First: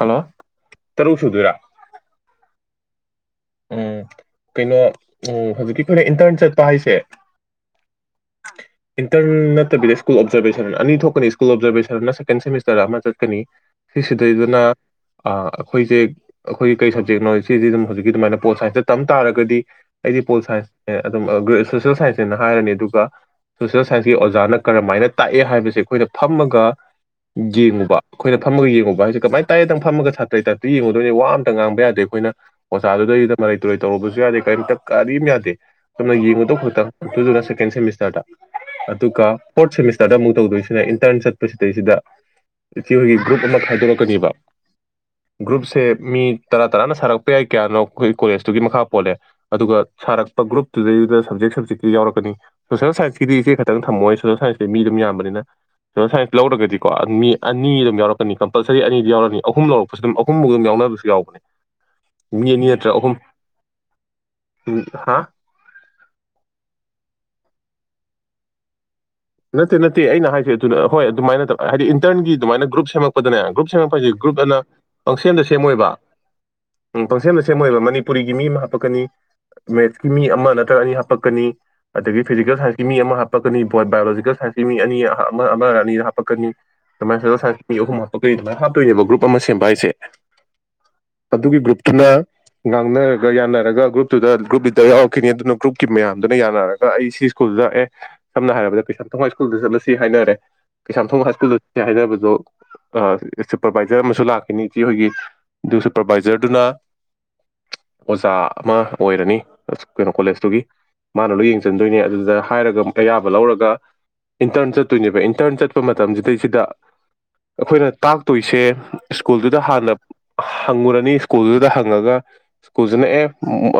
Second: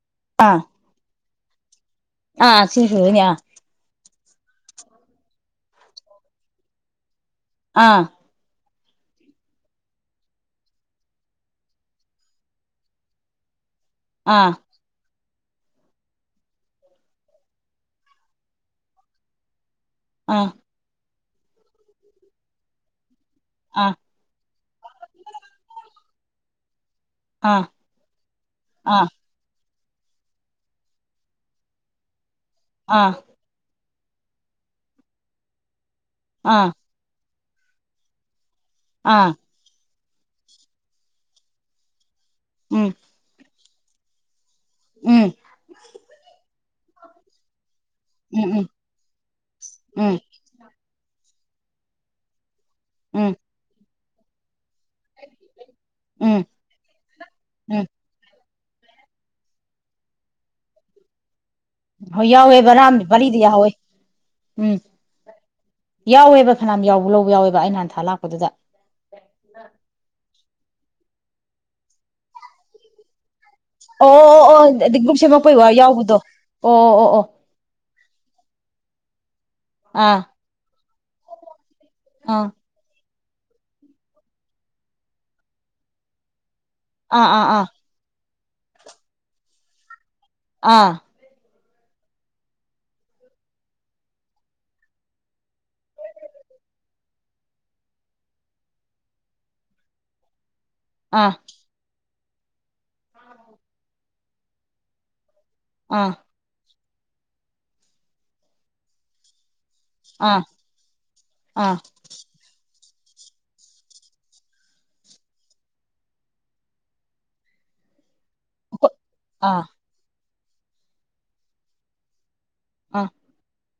Hello ꯇꯔꯨꯛ ꯁꯨꯗꯣꯏꯔꯥ ꯑ ꯁꯤꯤꯡ ꯌꯥ ꯎꯝ ꯀꯩꯅꯣ ꯎꯝ ꯍꯧꯖꯤꯛꯀꯤ ꯑꯩꯈꯣꯏꯅ ꯏꯟꯇꯔꯟ ꯆꯠꯄ ꯍꯥꯏꯁꯦ ꯑꯥ ꯏꯟꯇꯔ ꯅꯠꯇꯕꯤꯗ ꯁ꯭ꯀꯨꯜ ꯑꯣꯕꯖꯔꯕꯦꯁꯟ ꯑꯅꯤ ꯊꯣꯛꯀꯅꯤ ꯁ꯭ꯀꯨꯜ ꯑꯣꯕꯖꯔꯕꯦꯁꯟ ꯁꯦꯀꯦꯟ ꯁꯦꯃꯤꯁꯇꯔ ꯑꯃ ꯆꯠꯀꯅꯤ ꯁꯤꯁꯤꯗ ꯑꯥ ꯏꯅ ꯑꯩꯈꯣꯏꯁꯦ ꯑꯩꯈꯣꯏꯒꯤ ꯀꯩ ꯁꯞꯖꯦꯛꯅꯣ ꯁꯤꯁꯦ ꯑꯗꯨꯝ ꯍꯧꯖꯤꯛꯀꯤ ꯑꯗꯨꯃꯥꯏꯅ ꯄꯣꯠ ꯁꯥꯏꯟꯁꯇ ꯇꯝ ꯇꯥꯔꯒꯗꯤ ꯑꯩꯗꯤ ꯑꯥ ꯄꯣꯜꯁꯥꯏꯁ ꯑꯗꯨꯝ ꯁꯣꯁꯦꯜ ꯁꯥꯏꯟꯁꯅꯦꯅ ꯍꯥꯏꯔꯅꯤ ꯑꯗꯨꯒ ꯁꯣꯁꯦꯜ ꯁꯥꯏꯟꯁꯀꯤ ꯑꯣꯖꯥꯅ ꯀꯔꯝꯥꯏꯅ ꯇꯥꯛꯑꯦ ꯍꯥꯏꯕꯁꯦ ꯑꯩꯈꯣꯏꯅ ꯊꯝꯃꯒ ꯑꯥ ꯑꯥ ꯌꯦꯡꯉꯨꯕ ꯑꯩꯈꯣꯏꯅ ꯐꯝꯃꯒ ꯌꯦꯡꯉꯨꯕ ꯍꯥꯏꯁꯦ ꯀꯃꯥꯏꯅ ꯇꯥꯏ ꯐꯝꯃ ꯁꯥꯇ꯭ꯔꯩ ꯇꯥ꯭ꯔꯤ ꯌꯦꯡꯉꯗꯣꯏꯅꯤ ꯋꯥ ꯑꯃꯇꯥꯡꯕ ꯌꯥꯗꯦ ꯑꯩꯈꯣꯏꯅ ꯑꯣꯁ ꯑꯥ ꯑꯥ ꯑꯗꯨꯗ ꯏꯗ ꯇꯔꯣꯏ ꯇꯧꯔꯨꯔꯕꯁꯨ ꯌꯥꯗꯦ ꯀꯔꯤꯝꯇ ꯀꯔꯤꯝ ꯌꯥꯗꯦ ꯁꯝꯅ ꯌꯦꯡꯉꯨꯗꯧ ꯑꯥ ꯈꯛꯇ ꯑꯗꯨꯗꯨꯅ ꯀꯩꯅꯁꯦꯃꯤꯁ ꯇꯔ ꯑꯗꯨ ꯑꯥ ꯀ ꯄꯣꯠꯁꯁ ꯆꯗ ꯑꯃꯨꯛ ꯇꯧꯗꯣꯏꯁꯤꯅ ꯏꯟꯇꯔꯟ ꯆꯠꯄꯁꯤꯗꯩꯁꯤꯗ ꯎꯝ ꯍ ꯭ꯔꯨ ꯈꯥꯏꯗꯣꯔꯛꯀꯅꯤꯕ ꯎꯝ ꯭ꯔꯨꯨꯞꯁꯦ ꯃꯤ ꯇꯔꯥ ꯇꯔꯥꯅ ꯁꯥꯔꯛꯄ ꯌꯥꯏ ꯀꯌꯥꯅꯣ ꯑꯩꯈꯣꯏ ꯀꯣꯂꯦꯖꯇꯨꯒꯤ ꯎꯝ ꯃꯈꯥ ꯄꯣꯜꯂꯦ ꯑꯗꯨꯒ ꯎꯝ ꯁꯥꯔꯛꯄ ꯒ꯭ꯔꯨꯞꯇꯨꯗꯩꯗꯨꯗ ꯁꯞꯖꯦꯛ ꯖꯤꯤ ꯌꯥꯎꯔꯛꯀꯅꯤ ꯁꯣꯁꯦꯜ ꯎꯝ ꯁꯥꯏꯟꯁꯀꯤꯗꯤ ꯏꯦ ꯈꯤꯛꯇꯪ ꯊꯝꯃꯣꯏ ꯊꯥꯏ ꯁꯦ ꯃꯤ ꯑꯗꯨꯝ ꯌꯥꯝꯕꯅꯤꯅ ꯁꯣꯁꯦꯜ ꯁꯥꯏꯟꯁ ꯎꯝ ꯂꯧꯔꯒꯗꯤꯀꯣ ꯃꯤ ꯑꯅꯤ ꯎꯝ ꯑꯗꯨꯝ ꯌꯥꯎꯔꯛꯀꯅꯤ ꯀ ꯀꯝꯜꯁꯔꯤ ꯑꯅꯤꯗꯤ ꯌꯥꯎꯔꯅꯤ ꯑꯍꯨꯝ ꯂꯧꯔꯛꯄꯁꯨ ꯑꯗꯨ ꯑꯍꯃꯥꯎ ꯑꯗꯨꯝ ꯌꯥꯎꯅꯕꯁꯨ ꯌꯥꯎꯕꯅꯦ ꯍꯣꯏ ꯃꯤ ꯌꯥꯎꯋꯦ ꯑꯅꯤ ꯚꯥꯔꯥ꯫ ꯅꯠꯇ꯭ꯔ ꯆꯥꯝ ꯑꯍꯨꯝ ꯕꯥꯔꯤꯗꯤ ꯌꯥꯎꯍꯧꯋꯦ ꯎꯝ ꯌꯥꯎꯋꯦꯕ ꯐꯅꯥꯝ ꯌꯥꯎꯕ ꯂꯧꯕ ꯌꯥꯎꯋꯦꯕ ꯑꯩ ꯅꯍꯥꯟꯊꯥ ꯂꯥꯛꯄ꯫ ꯗꯨꯗ꯫ ꯅꯠꯇꯦ ꯅꯠꯇꯦ ꯑꯩꯅ ꯍꯥꯏꯁꯦ꯫ ꯑꯗꯨꯅ ꯍꯣꯏ ꯑꯗꯨꯃꯥꯏꯅ ꯇ-ꯍꯥꯏꯗꯤ ꯏꯟꯇ꯭ꯔꯟꯒꯤ ꯑꯗꯨꯃꯥꯏꯅ ꯒ꯭ꯔꯨꯞ ꯁꯦꯝꯃꯛꯄꯗꯅꯦ ꯒ꯭ꯔꯨꯞ ꯁꯦꯝꯃꯛꯄ ꯑꯣ ꯍꯥꯏꯁꯦ ꯑꯣ ꯒ꯭ꯔꯨꯞ ꯑꯣ ꯑꯣ ꯑꯅ ꯑꯗꯤ ꯒ꯭ꯔꯨꯞ ꯄꯪꯁꯦꯝꯗ ꯁꯦꯝꯃꯛꯄꯩ ꯋꯥ ꯁꯦꯝꯃꯣꯏꯕ ꯌꯥꯎꯕꯗꯣ ꯑꯣ ꯑꯣ ꯑꯣ ꯑꯣ꯫ ꯄꯨꯔꯤꯒꯤ ꯃꯤ ꯑꯃ ꯍꯥꯞꯄꯛꯀꯅꯤ꯫ ꯃꯦꯠꯁꯀꯤ ꯑꯥ ꯃꯤ ꯑꯃ ꯅꯠꯇ꯭ꯔ ꯑꯅꯤ ꯍꯥꯞ ꯄꯀꯅꯤ꯫ ꯑꯗꯒꯤ ꯑꯥ ꯐꯤꯖꯤꯀꯦꯜ ꯁꯥꯏꯟꯁꯀꯤ ꯃꯤ ꯑꯃ ꯍꯥꯞ ꯄꯛꯀꯅꯤ ꯕꯣꯠ ꯕꯥꯌꯣꯂꯣꯖꯤ꯫ ꯀꯦꯜ ꯁꯥꯏꯟꯁꯀꯤ ꯃꯤ ꯑꯅꯤ ꯑꯃ ꯑꯃꯔ ꯑꯅꯤꯔ ꯍꯥꯞꯄꯛꯀꯅꯤ꯫ ꯑꯃꯥꯏ ꯁꯣꯁꯦꯜ ꯑꯥ ꯑꯥ ꯁꯥꯏꯟꯁꯀꯤ ꯃꯤ ꯑꯍꯨꯝ ꯍꯥꯄꯛ ꯀꯩ ꯑꯗꯨꯃꯥꯏꯅ ꯍꯥꯞꯇꯣꯏꯅꯦꯕ ꯒ꯭ꯔꯨꯞ ꯑꯃ ꯁꯦꯝꯕ ꯍꯥꯏꯁꯦ꯫ ꯑꯥ꯫ ꯑꯗꯨꯒꯤ ꯒ꯭ꯔꯨꯞꯇꯨꯅ ꯉꯥꯡꯅꯔꯒ ꯌꯥꯅꯔꯒ ꯒ꯭ꯔꯨꯞꯇꯨꯗ ꯒ꯭ꯔꯨꯞ ꯂꯤꯗꯔ ꯌꯥꯎꯔꯛꯈꯤꯅꯤ ꯑꯗꯨꯅ ꯒ꯭ꯔꯨꯞꯀꯤ ꯃꯌꯥꯝꯗꯨꯅ ꯌꯥꯅꯔꯒ ꯑꯩ ꯁꯤ ꯁ꯭ꯀꯨꯜꯗ ꯑꯦ ꯁꯝꯅ ꯍꯥꯏꯔꯕꯗ ꯀꯩꯁꯥꯝ ꯊꯣꯡ ꯍꯥꯏꯁ꯭ꯀꯨꯜꯗ ꯆꯠꯂꯁꯤ ꯍꯥꯏꯅꯔꯦ꯫ ꯀꯩꯁꯥꯝꯊꯣꯡ ꯑꯥ ꯍꯥꯏꯁ꯭ꯀꯨꯜꯗ ꯆꯠꯁꯤ ꯍꯥꯏꯅꯕ꯫ ꯑꯗꯣ ꯑ-ꯁꯨꯄꯔꯚꯥꯏꯖꯔ ꯑꯃꯁꯨ ꯂꯥꯛꯈꯤꯅꯤ ꯏꯆꯦ ꯍꯣꯏꯒꯤ꯫ ꯑꯗꯨ ꯑꯥ ꯁꯨꯄꯔꯚꯥꯏꯖꯔꯗꯨꯅ꯫ ꯑꯣꯖꯥ ꯑꯃ ꯑꯣꯏꯔꯅꯤ꯫ ꯑ ꯀꯩꯅꯣ ꯑꯥ ꯀꯣꯂꯦꯖꯇꯨꯒꯤ ꯃꯥꯅ ꯂꯣꯏ ꯑꯥ ꯑꯥ ꯌꯦꯡꯖꯟꯗꯣꯏꯅꯦ ꯑꯗꯨꯗ ꯍꯥꯏꯔꯒ꯫ ꯑꯌꯥꯕ ꯂꯧꯔꯒ꯫ ꯏꯟꯇ꯭ꯔꯟ ꯆꯠꯇꯣꯏꯅꯦꯕ ꯏꯟꯇ꯭ꯔꯟ ꯆꯠꯄ ꯃꯇꯝꯁꯤꯗꯩꯁꯤꯗ ꯑꯩꯈꯣꯏꯅ ꯇꯥꯛ꯫ ꯇꯣꯏꯁꯦ ꯑꯥ ꯁ꯭ꯀꯨꯜꯗꯨꯗ ꯍꯥꯟꯅ꯫ ꯍꯪꯉꯨꯔꯅꯤ ꯁ꯭ꯀꯨꯜꯗꯨꯗ ꯍꯪꯉꯒ꯫ ꯑꯥ ꯑꯥ ꯁ꯭ꯀꯨꯜꯖꯤꯅ ꯑꯦ꯫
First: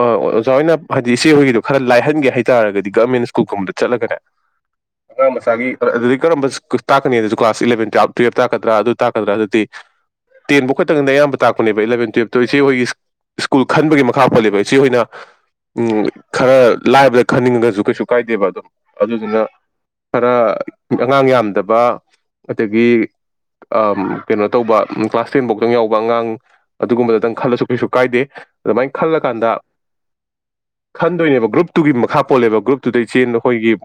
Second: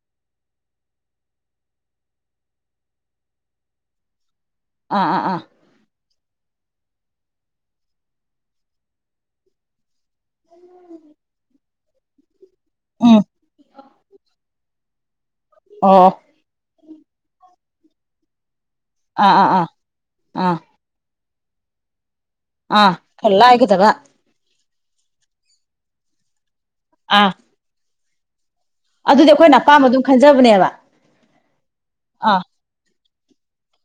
ꯑꯣꯖꯥ ꯍꯣꯏꯅ ꯍꯥꯏꯗꯤ ꯏꯆꯦ ꯍꯣꯏꯒꯤꯗꯣ ꯈꯔ ꯂꯥꯏꯍꯟꯒꯦ ꯍꯥꯏꯇꯥꯔꯒꯗꯤ ꯒꯃꯦꯟ ꯁ꯭ꯀꯨꯜꯒꯨꯝꯕꯗ ꯆꯠꯂꯒꯅꯦ꯫ ꯑꯥ ꯑꯥ ꯑꯉꯥꯡꯃꯆꯥꯒꯤ꯫ ꯀꯔꯝꯕ ꯁ꯭ꯀꯨ ꯇꯥꯛꯀꯅꯤꯗꯨꯁꯨ ꯀ꯭ꯂꯥꯁ ꯏꯂꯚꯦꯟ ꯇꯨꯋꯦꯞ ꯇꯥꯛꯀꯗ꯭ꯔꯥ ꯑꯗꯨ ꯇꯥꯛꯀꯗ꯭ꯔꯥ ꯑꯗꯨꯗꯤ꯫ ꯇꯦꯟꯕꯨ ꯈꯛꯇꯪꯗ ꯑꯌꯥꯝꯕ ꯇꯥꯛꯄ꯫ ꯄꯅꯦꯕ ꯏꯂꯚꯦꯟ ꯇꯨꯋꯦꯞ꯫ ꯗꯨ ꯏꯆꯦ ꯍꯣꯏꯒꯤ ꯎꯝ ꯁ꯭ꯀꯨꯜ ꯈꯟꯕꯒꯤ ꯃꯈꯥ ꯄꯣꯂꯦꯕ ꯏꯆꯦꯍꯣꯏꯅ꯫ ꯑꯣ꯫ ꯂꯥꯏꯕꯗ ꯈꯟꯅꯤꯡꯉꯒꯁꯨ ꯀꯩꯁꯨ ꯀꯥꯏꯗꯦꯕ ꯑꯗꯨꯝ꯫ ꯑꯥ ꯑꯗꯨꯗꯨꯅ ꯑꯥ ꯑꯥ ꯑꯥ ꯈꯔ ꯑꯉꯥꯡ ꯌꯥꯝꯗꯕ ꯑꯥ ꯑꯗꯒꯤ ꯈꯔ ꯑ ꯂꯥꯏꯒꯗꯕ ꯀꯩꯅꯣ ꯇꯧꯕ ꯀ꯭ꯂꯥꯁ ꯇꯦꯟꯐꯧꯗꯪ ꯌꯥꯎꯕ ꯑꯉꯥꯡ ꯑꯥ ꯑꯗꯨꯒꯨꯝꯗꯇꯪ ꯈꯜꯂꯁꯨ ꯀꯩꯁꯨ ꯀꯥꯏꯗꯦ ꯑꯗꯨꯃꯥꯏꯅ ꯑꯗꯨꯗꯤ ꯈꯜꯂꯀꯥꯟꯗ ꯑꯩꯈꯣꯏꯅ ꯑꯄꯥꯝꯕ ꯑꯗꯨꯝ ꯈꯟꯖꯕꯅꯦꯕ ꯇꯨꯒꯤ ꯃꯈꯥ ꯑꯥ ꯄꯣꯜꯂꯦꯕ ꯒ꯭ꯔꯨꯞꯇꯨꯗꯒꯤ ꯆꯦꯟ ꯑꯩꯈꯣꯏꯒꯤ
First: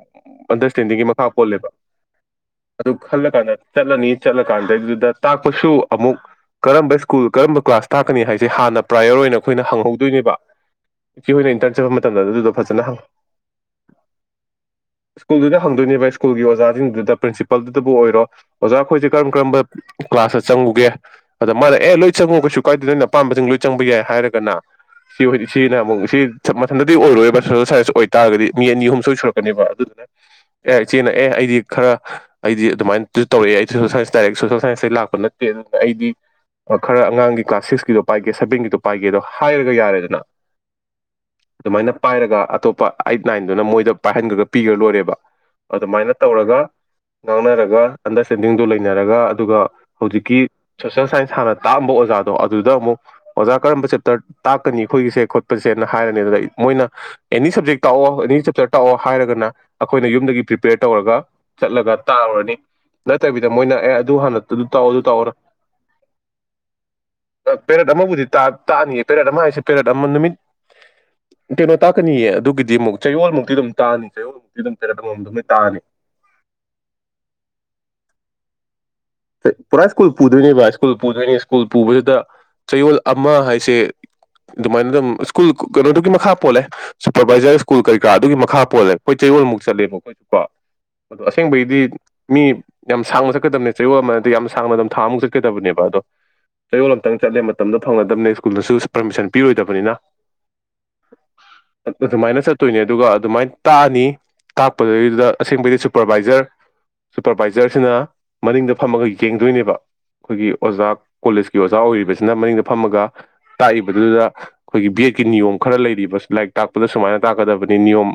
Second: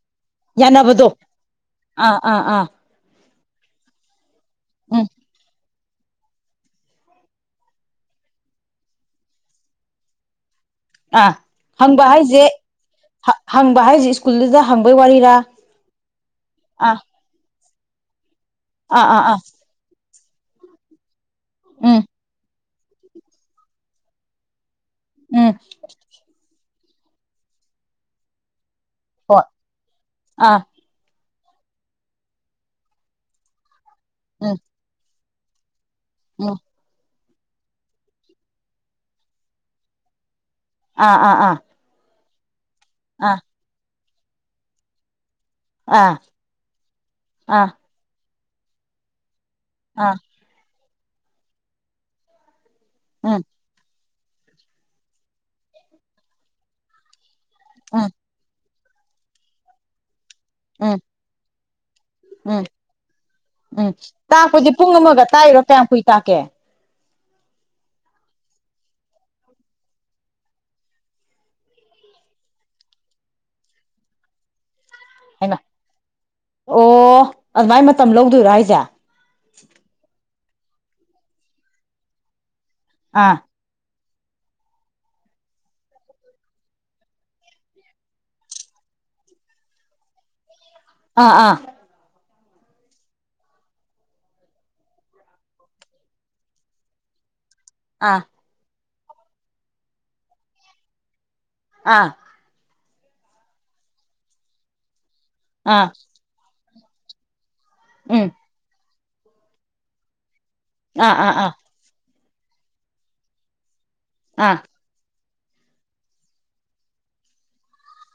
ꯑꯟꯗꯁ ꯌꯥꯅꯕꯗꯣ [unintelligible] ꯃꯈꯥ ꯄꯣꯂꯦꯕ ꯑꯥ ꯑꯥ ꯑꯥ ꯑꯗꯨ ꯈꯜꯂ ꯆꯠꯂꯅꯤ ꯆꯠꯂ ꯀꯥꯟ ꯎꯝ ꯗꯨꯗ ꯇꯥꯛꯄꯁꯨ ꯑꯃꯨꯛ ꯀꯔꯝꯕ ꯁ꯭ꯀꯨꯜ ꯀꯔꯝꯕ ꯀ꯭ꯂꯥꯁ ꯇꯥꯛꯀꯅꯤ ꯍꯥꯏꯁꯦ ꯍꯥꯟꯅ ꯄ꯭ꯔꯥꯏꯌꯣꯔ ꯑꯣꯏꯅ ꯑꯩꯈꯣꯏꯅ ꯍꯪꯍꯧꯗꯣꯏꯅꯦꯕ ꯑ ꯏꯆꯦ ꯍꯣꯏꯅ ꯏꯟꯇꯔꯟ ꯆꯠꯄ ꯍꯪꯕ ꯃꯇꯝꯗ ꯍꯥꯏꯁꯦ ꯑꯗꯨꯗꯣ ꯐꯖꯅ ꯍꯪꯕ ꯍꯥꯏꯁꯦ ꯁ꯭ꯀꯨꯜꯗꯨꯗ ꯍꯪꯕꯩ ꯋꯥꯔꯤꯔ ꯁ꯭ꯀꯨꯜꯗꯨꯗ ꯍꯪꯗꯣꯢꯅꯦꯕ ꯁ꯭ꯀꯜꯒꯤ ꯑꯣꯖꯥꯖꯤꯡꯗꯨꯗ ꯄ꯭ꯔꯤꯟꯄꯜ ꯄꯜꯗꯨꯗꯕꯨ ꯑꯣꯏꯔꯣ ꯑꯣꯖꯥ ꯑꯥ ꯑꯩꯈꯣꯏꯁꯦ ꯑꯥ ꯀꯔꯝ ꯑꯥ ꯀꯔꯝꯕ ꯀ꯭ꯂꯥꯁꯇ ꯆꯪꯉꯨꯒꯦ ꯑꯗ ꯃꯥꯅꯦ ꯑꯦ ꯎꯝ ꯂꯣꯏ ꯆꯪꯉꯨ ꯀꯩꯁꯨ ꯀꯥꯏꯗꯦ ꯅꯪꯅ ꯑꯄꯥꯝꯕꯁꯤꯡ ꯂꯣꯏ ꯆꯪꯕ ꯌꯥꯏ ꯍꯥꯏꯔꯒꯅ ꯁꯤ ꯎꯝ ꯁꯤ ꯁꯤ ꯊꯟꯗꯗꯤ ꯑꯣꯏꯔꯣꯏꯕ ꯁꯣꯁꯦꯜ ꯁꯥꯢꯟꯁ ꯑꯣꯏꯇꯥꯔꯒꯗꯤ ꯃꯤ ꯑꯅꯤ ꯑꯍꯨꯝ ꯁꯣꯏ ꯍꯣꯏ ꯁꯨꯔꯛꯀꯅꯦꯕ ꯑꯗꯨꯗꯨꯅ ꯑꯥ ꯑꯦ ꯆꯤꯅ ꯑꯦ ꯑꯩꯗꯤ ꯈꯔ ꯑꯩꯗꯤ ꯑꯗꯨꯃꯥꯏꯅ ꯇꯧꯔꯛꯑꯦ ꯑꯩ ꯁꯣꯁꯦꯜ ꯁꯥꯏꯁ ꯗꯥꯔꯦꯛ ꯎꯝ ꯁꯣꯁꯦꯜ ꯁꯟꯁꯇꯩ ꯂꯥꯛꯄ ꯅꯠꯇꯦ ꯄꯦ ꯑꯩꯗꯤ ꯎꯝ ꯈꯔ ꯑꯉꯥꯡꯒꯤ ꯀ꯭ꯂꯥꯁ ꯁꯤꯛꯁꯀꯤꯗꯣ ꯄꯥꯏꯒꯦ ꯁꯕꯦꯟꯒꯤꯗꯣ ꯄꯥꯏꯒꯦꯗꯣ ꯍꯥꯏꯔꯒ ꯌꯥꯔꯦꯗꯅ ꯑꯥ ꯑꯥ ꯑꯥ ꯑꯗꯨꯃꯥꯏꯅ ꯄꯥꯏꯔꯒ ꯑꯇꯣꯞ ꯑꯩꯠ ꯑꯥ ꯅꯥꯏꯟꯗꯨꯅ ꯃꯣꯏꯗ ꯄꯥꯏꯍꯟꯈ꯭ꯔꯒ ꯄꯤꯔ ꯂꯣꯏꯔꯦ [unintelligible] ꯑꯥ ꯑꯗꯨꯃꯥꯏꯅ ꯇꯧꯔꯒ ꯑꯥ ꯉꯥꯡꯅꯔꯒ ꯑꯟꯗꯔ ꯏꯁꯇꯦꯟꯗꯤꯡꯗꯨꯣ ꯂꯩꯅꯔꯒ ꯑꯗꯨꯒ ꯑꯥ ꯍꯧꯖꯤꯛꯀꯤ ꯁꯣꯁꯦꯜ ꯁꯥꯏꯟꯁ ꯍꯥꯟꯅ ꯇꯥꯛꯑꯝꯕ ꯑꯣꯖꯥꯗꯣ ꯑꯗꯨꯗ ꯑꯃꯨꯛ ꯎꯝ ꯑꯣꯖꯥ ꯀꯔꯝꯕ ꯆꯠ ꯇꯥꯛꯀꯅꯤ ꯑꯩꯈꯣꯏꯒꯤꯁꯦ ꯈꯣꯠꯄꯁꯦꯅ ꯍꯥꯏꯔꯅꯤ ꯑꯗꯨꯗ ꯃꯣꯏꯅ ꯑꯦꯅꯤ ꯁꯞꯖꯦꯛꯇꯣ ꯎꯝ ꯑꯦꯅꯤ ꯁꯖꯦꯛ ꯇꯛꯑꯣ ꯍꯥꯏꯔꯒꯅ ꯑꯩꯈꯣꯏꯅ ꯌꯨꯝꯗꯒꯤ ꯄ꯭ꯔꯤꯄꯦꯌꯔ ꯎꯝ ꯇꯧꯔꯒ ꯆꯠꯂꯒ ꯇꯥꯔꯨꯔꯅꯤ ꯎꯝ ꯅꯠꯇꯕꯤꯗ ꯃꯣꯏꯅ ꯎꯝ ꯑꯦ ꯑꯗꯨ ꯍꯥꯟꯅ ꯑꯗꯨ ꯇꯥꯛꯄꯁꯦ ꯇꯥꯛꯑꯣ ꯄꯨꯡ ꯑꯗꯨ ꯑꯃꯒ ꯇꯧꯑꯣꯔ ꯇꯥꯛꯏꯔꯣ ꯀꯌꯥꯝ ꯀꯨꯏ ꯇꯥꯛꯀꯦ ꯄꯦꯔꯦꯠ ꯑꯃꯕꯨꯗꯤ ꯇꯥꯛꯑꯅꯤꯌꯦ ꯄꯦꯔꯦꯠ ꯑꯃ ꯍꯥꯏꯁꯦ ꯄꯦꯔꯦꯠ ꯑꯃ ꯅꯨꯃꯤꯠ ꯀꯩꯅꯣ ꯇꯥꯛꯀꯅꯤꯌꯦ ꯑꯗꯨꯒꯤꯗꯤ ꯑꯃꯨꯛ ꯆꯌꯣꯜꯃꯨꯛꯇꯤ ꯑꯗꯨꯝ ꯇꯥꯑꯅꯤ ꯆꯌꯣꯜꯃꯨꯛꯇ ꯏꯝ ꯍꯥꯏꯅ ꯑꯣ ꯑꯗꯨꯃꯥꯏ ꯃꯇꯝ ꯂꯧꯗꯣꯏꯔꯥ ꯍꯥꯏꯁꯦ ꯄꯔꯥꯏ ꯁ꯭ꯀꯨꯜ ꯄꯨꯗꯣꯏꯅꯤ ꯚꯥꯏ ꯁ꯭ꯀꯨꯜ ꯄꯨꯗꯣꯏꯅꯤ ꯁ꯭ꯀꯨꯜ ꯄꯨꯕꯁꯤꯗ ꯆꯌꯣꯜ ꯑꯃ ꯑꯥ ꯍꯥꯏꯁꯦ ꯑꯗꯨꯃꯥꯏꯅ ꯑꯗꯨꯝ ꯁ꯭ꯀꯨꯜ ꯀꯩꯅꯣꯗꯨꯒꯤ ꯃꯈꯥ ꯄꯣꯜꯂꯦ ꯁꯨꯄꯔꯚꯥꯏꯖꯔ ꯁ꯭ꯀꯨꯜ ꯀꯩꯀꯥ ꯑꯗꯨꯒꯤ ꯃꯈꯥ ꯄꯣꯜꯂꯦ ꯑꯩꯈꯣꯏ ꯆꯌꯣꯜꯃꯨꯛ ꯆꯠꯂꯦꯕ ꯑꯩꯈꯣꯏꯁꯨ ꯀꯣ ꯑ ꯑꯥ ꯑꯥ ꯑꯁꯦꯡꯕꯒꯤꯗꯤ ꯃꯤ ꯌꯥꯝ ꯁꯥꯡꯅ ꯆꯠꯀꯗꯕꯅꯦ ꯆꯌꯣꯜ ꯑꯃꯗꯗꯤ ꯌꯥꯝ ꯁꯥꯡꯕ ꯃꯇꯝ ꯊꯥꯃꯨꯛ ꯆꯠꯀꯗꯕꯅꯦ ꯑꯗꯣ ꯆꯌꯣꯜ ꯑꯃꯝꯇꯪ ꯆꯠꯂꯦ ꯇꯝꯗ ꯑꯥ ꯐꯪꯅꯗꯕꯅꯦ ꯁ꯭ꯀꯨꯜꯗꯁꯨ ꯄꯥꯔꯃꯤꯁꯟ ꯄꯤꯔꯣꯏꯗꯕꯅꯤꯅ ꯑꯥ ꯃꯥꯏꯟꯁꯠꯇ ꯅ ꯑꯗꯨꯒ ꯑꯗꯨꯃꯥꯏꯅ ꯇꯥꯛꯑꯅꯤ ꯇꯥꯛꯄꯗꯩꯗꯨꯗ ꯑꯁꯦꯡꯕꯩꯗꯤ ꯑꯥ ꯁꯨꯄꯔꯕꯥꯏꯖꯔ ꯁꯨꯄꯔ ꯄꯥꯏꯁ ꯁꯅꯥ ꯎꯝ ꯑꯗꯨꯗ ꯐꯝꯃꯒ ꯌꯦꯡꯗꯣꯏꯅꯦꯕ ꯑꯩꯈꯣꯏꯒꯤ ꯑꯣꯖꯥ ꯑꯥ ꯑꯥ ꯑꯥ ꯀꯣꯂꯦꯖꯀꯤ ꯑꯣꯖꯥ ꯑꯣꯏꯔꯤꯕꯁ ꯁꯤꯅ ꯃꯅꯤꯡꯗ ꯐꯝꯃꯒ ꯇꯥꯛꯏꯕ ꯗꯨꯗ ꯑꯥ ꯑꯩꯈꯣꯏꯒꯤ ꯕꯤ ꯅꯤꯌꯣꯝ ꯈꯔ ꯂꯩꯔꯤꯕ ꯂꯥꯏꯔꯤꯛ ꯇꯥꯛꯄꯗ ꯁꯨꯃꯥꯏꯅ ꯇꯥꯛꯀꯗꯕꯅꯤꯣꯝ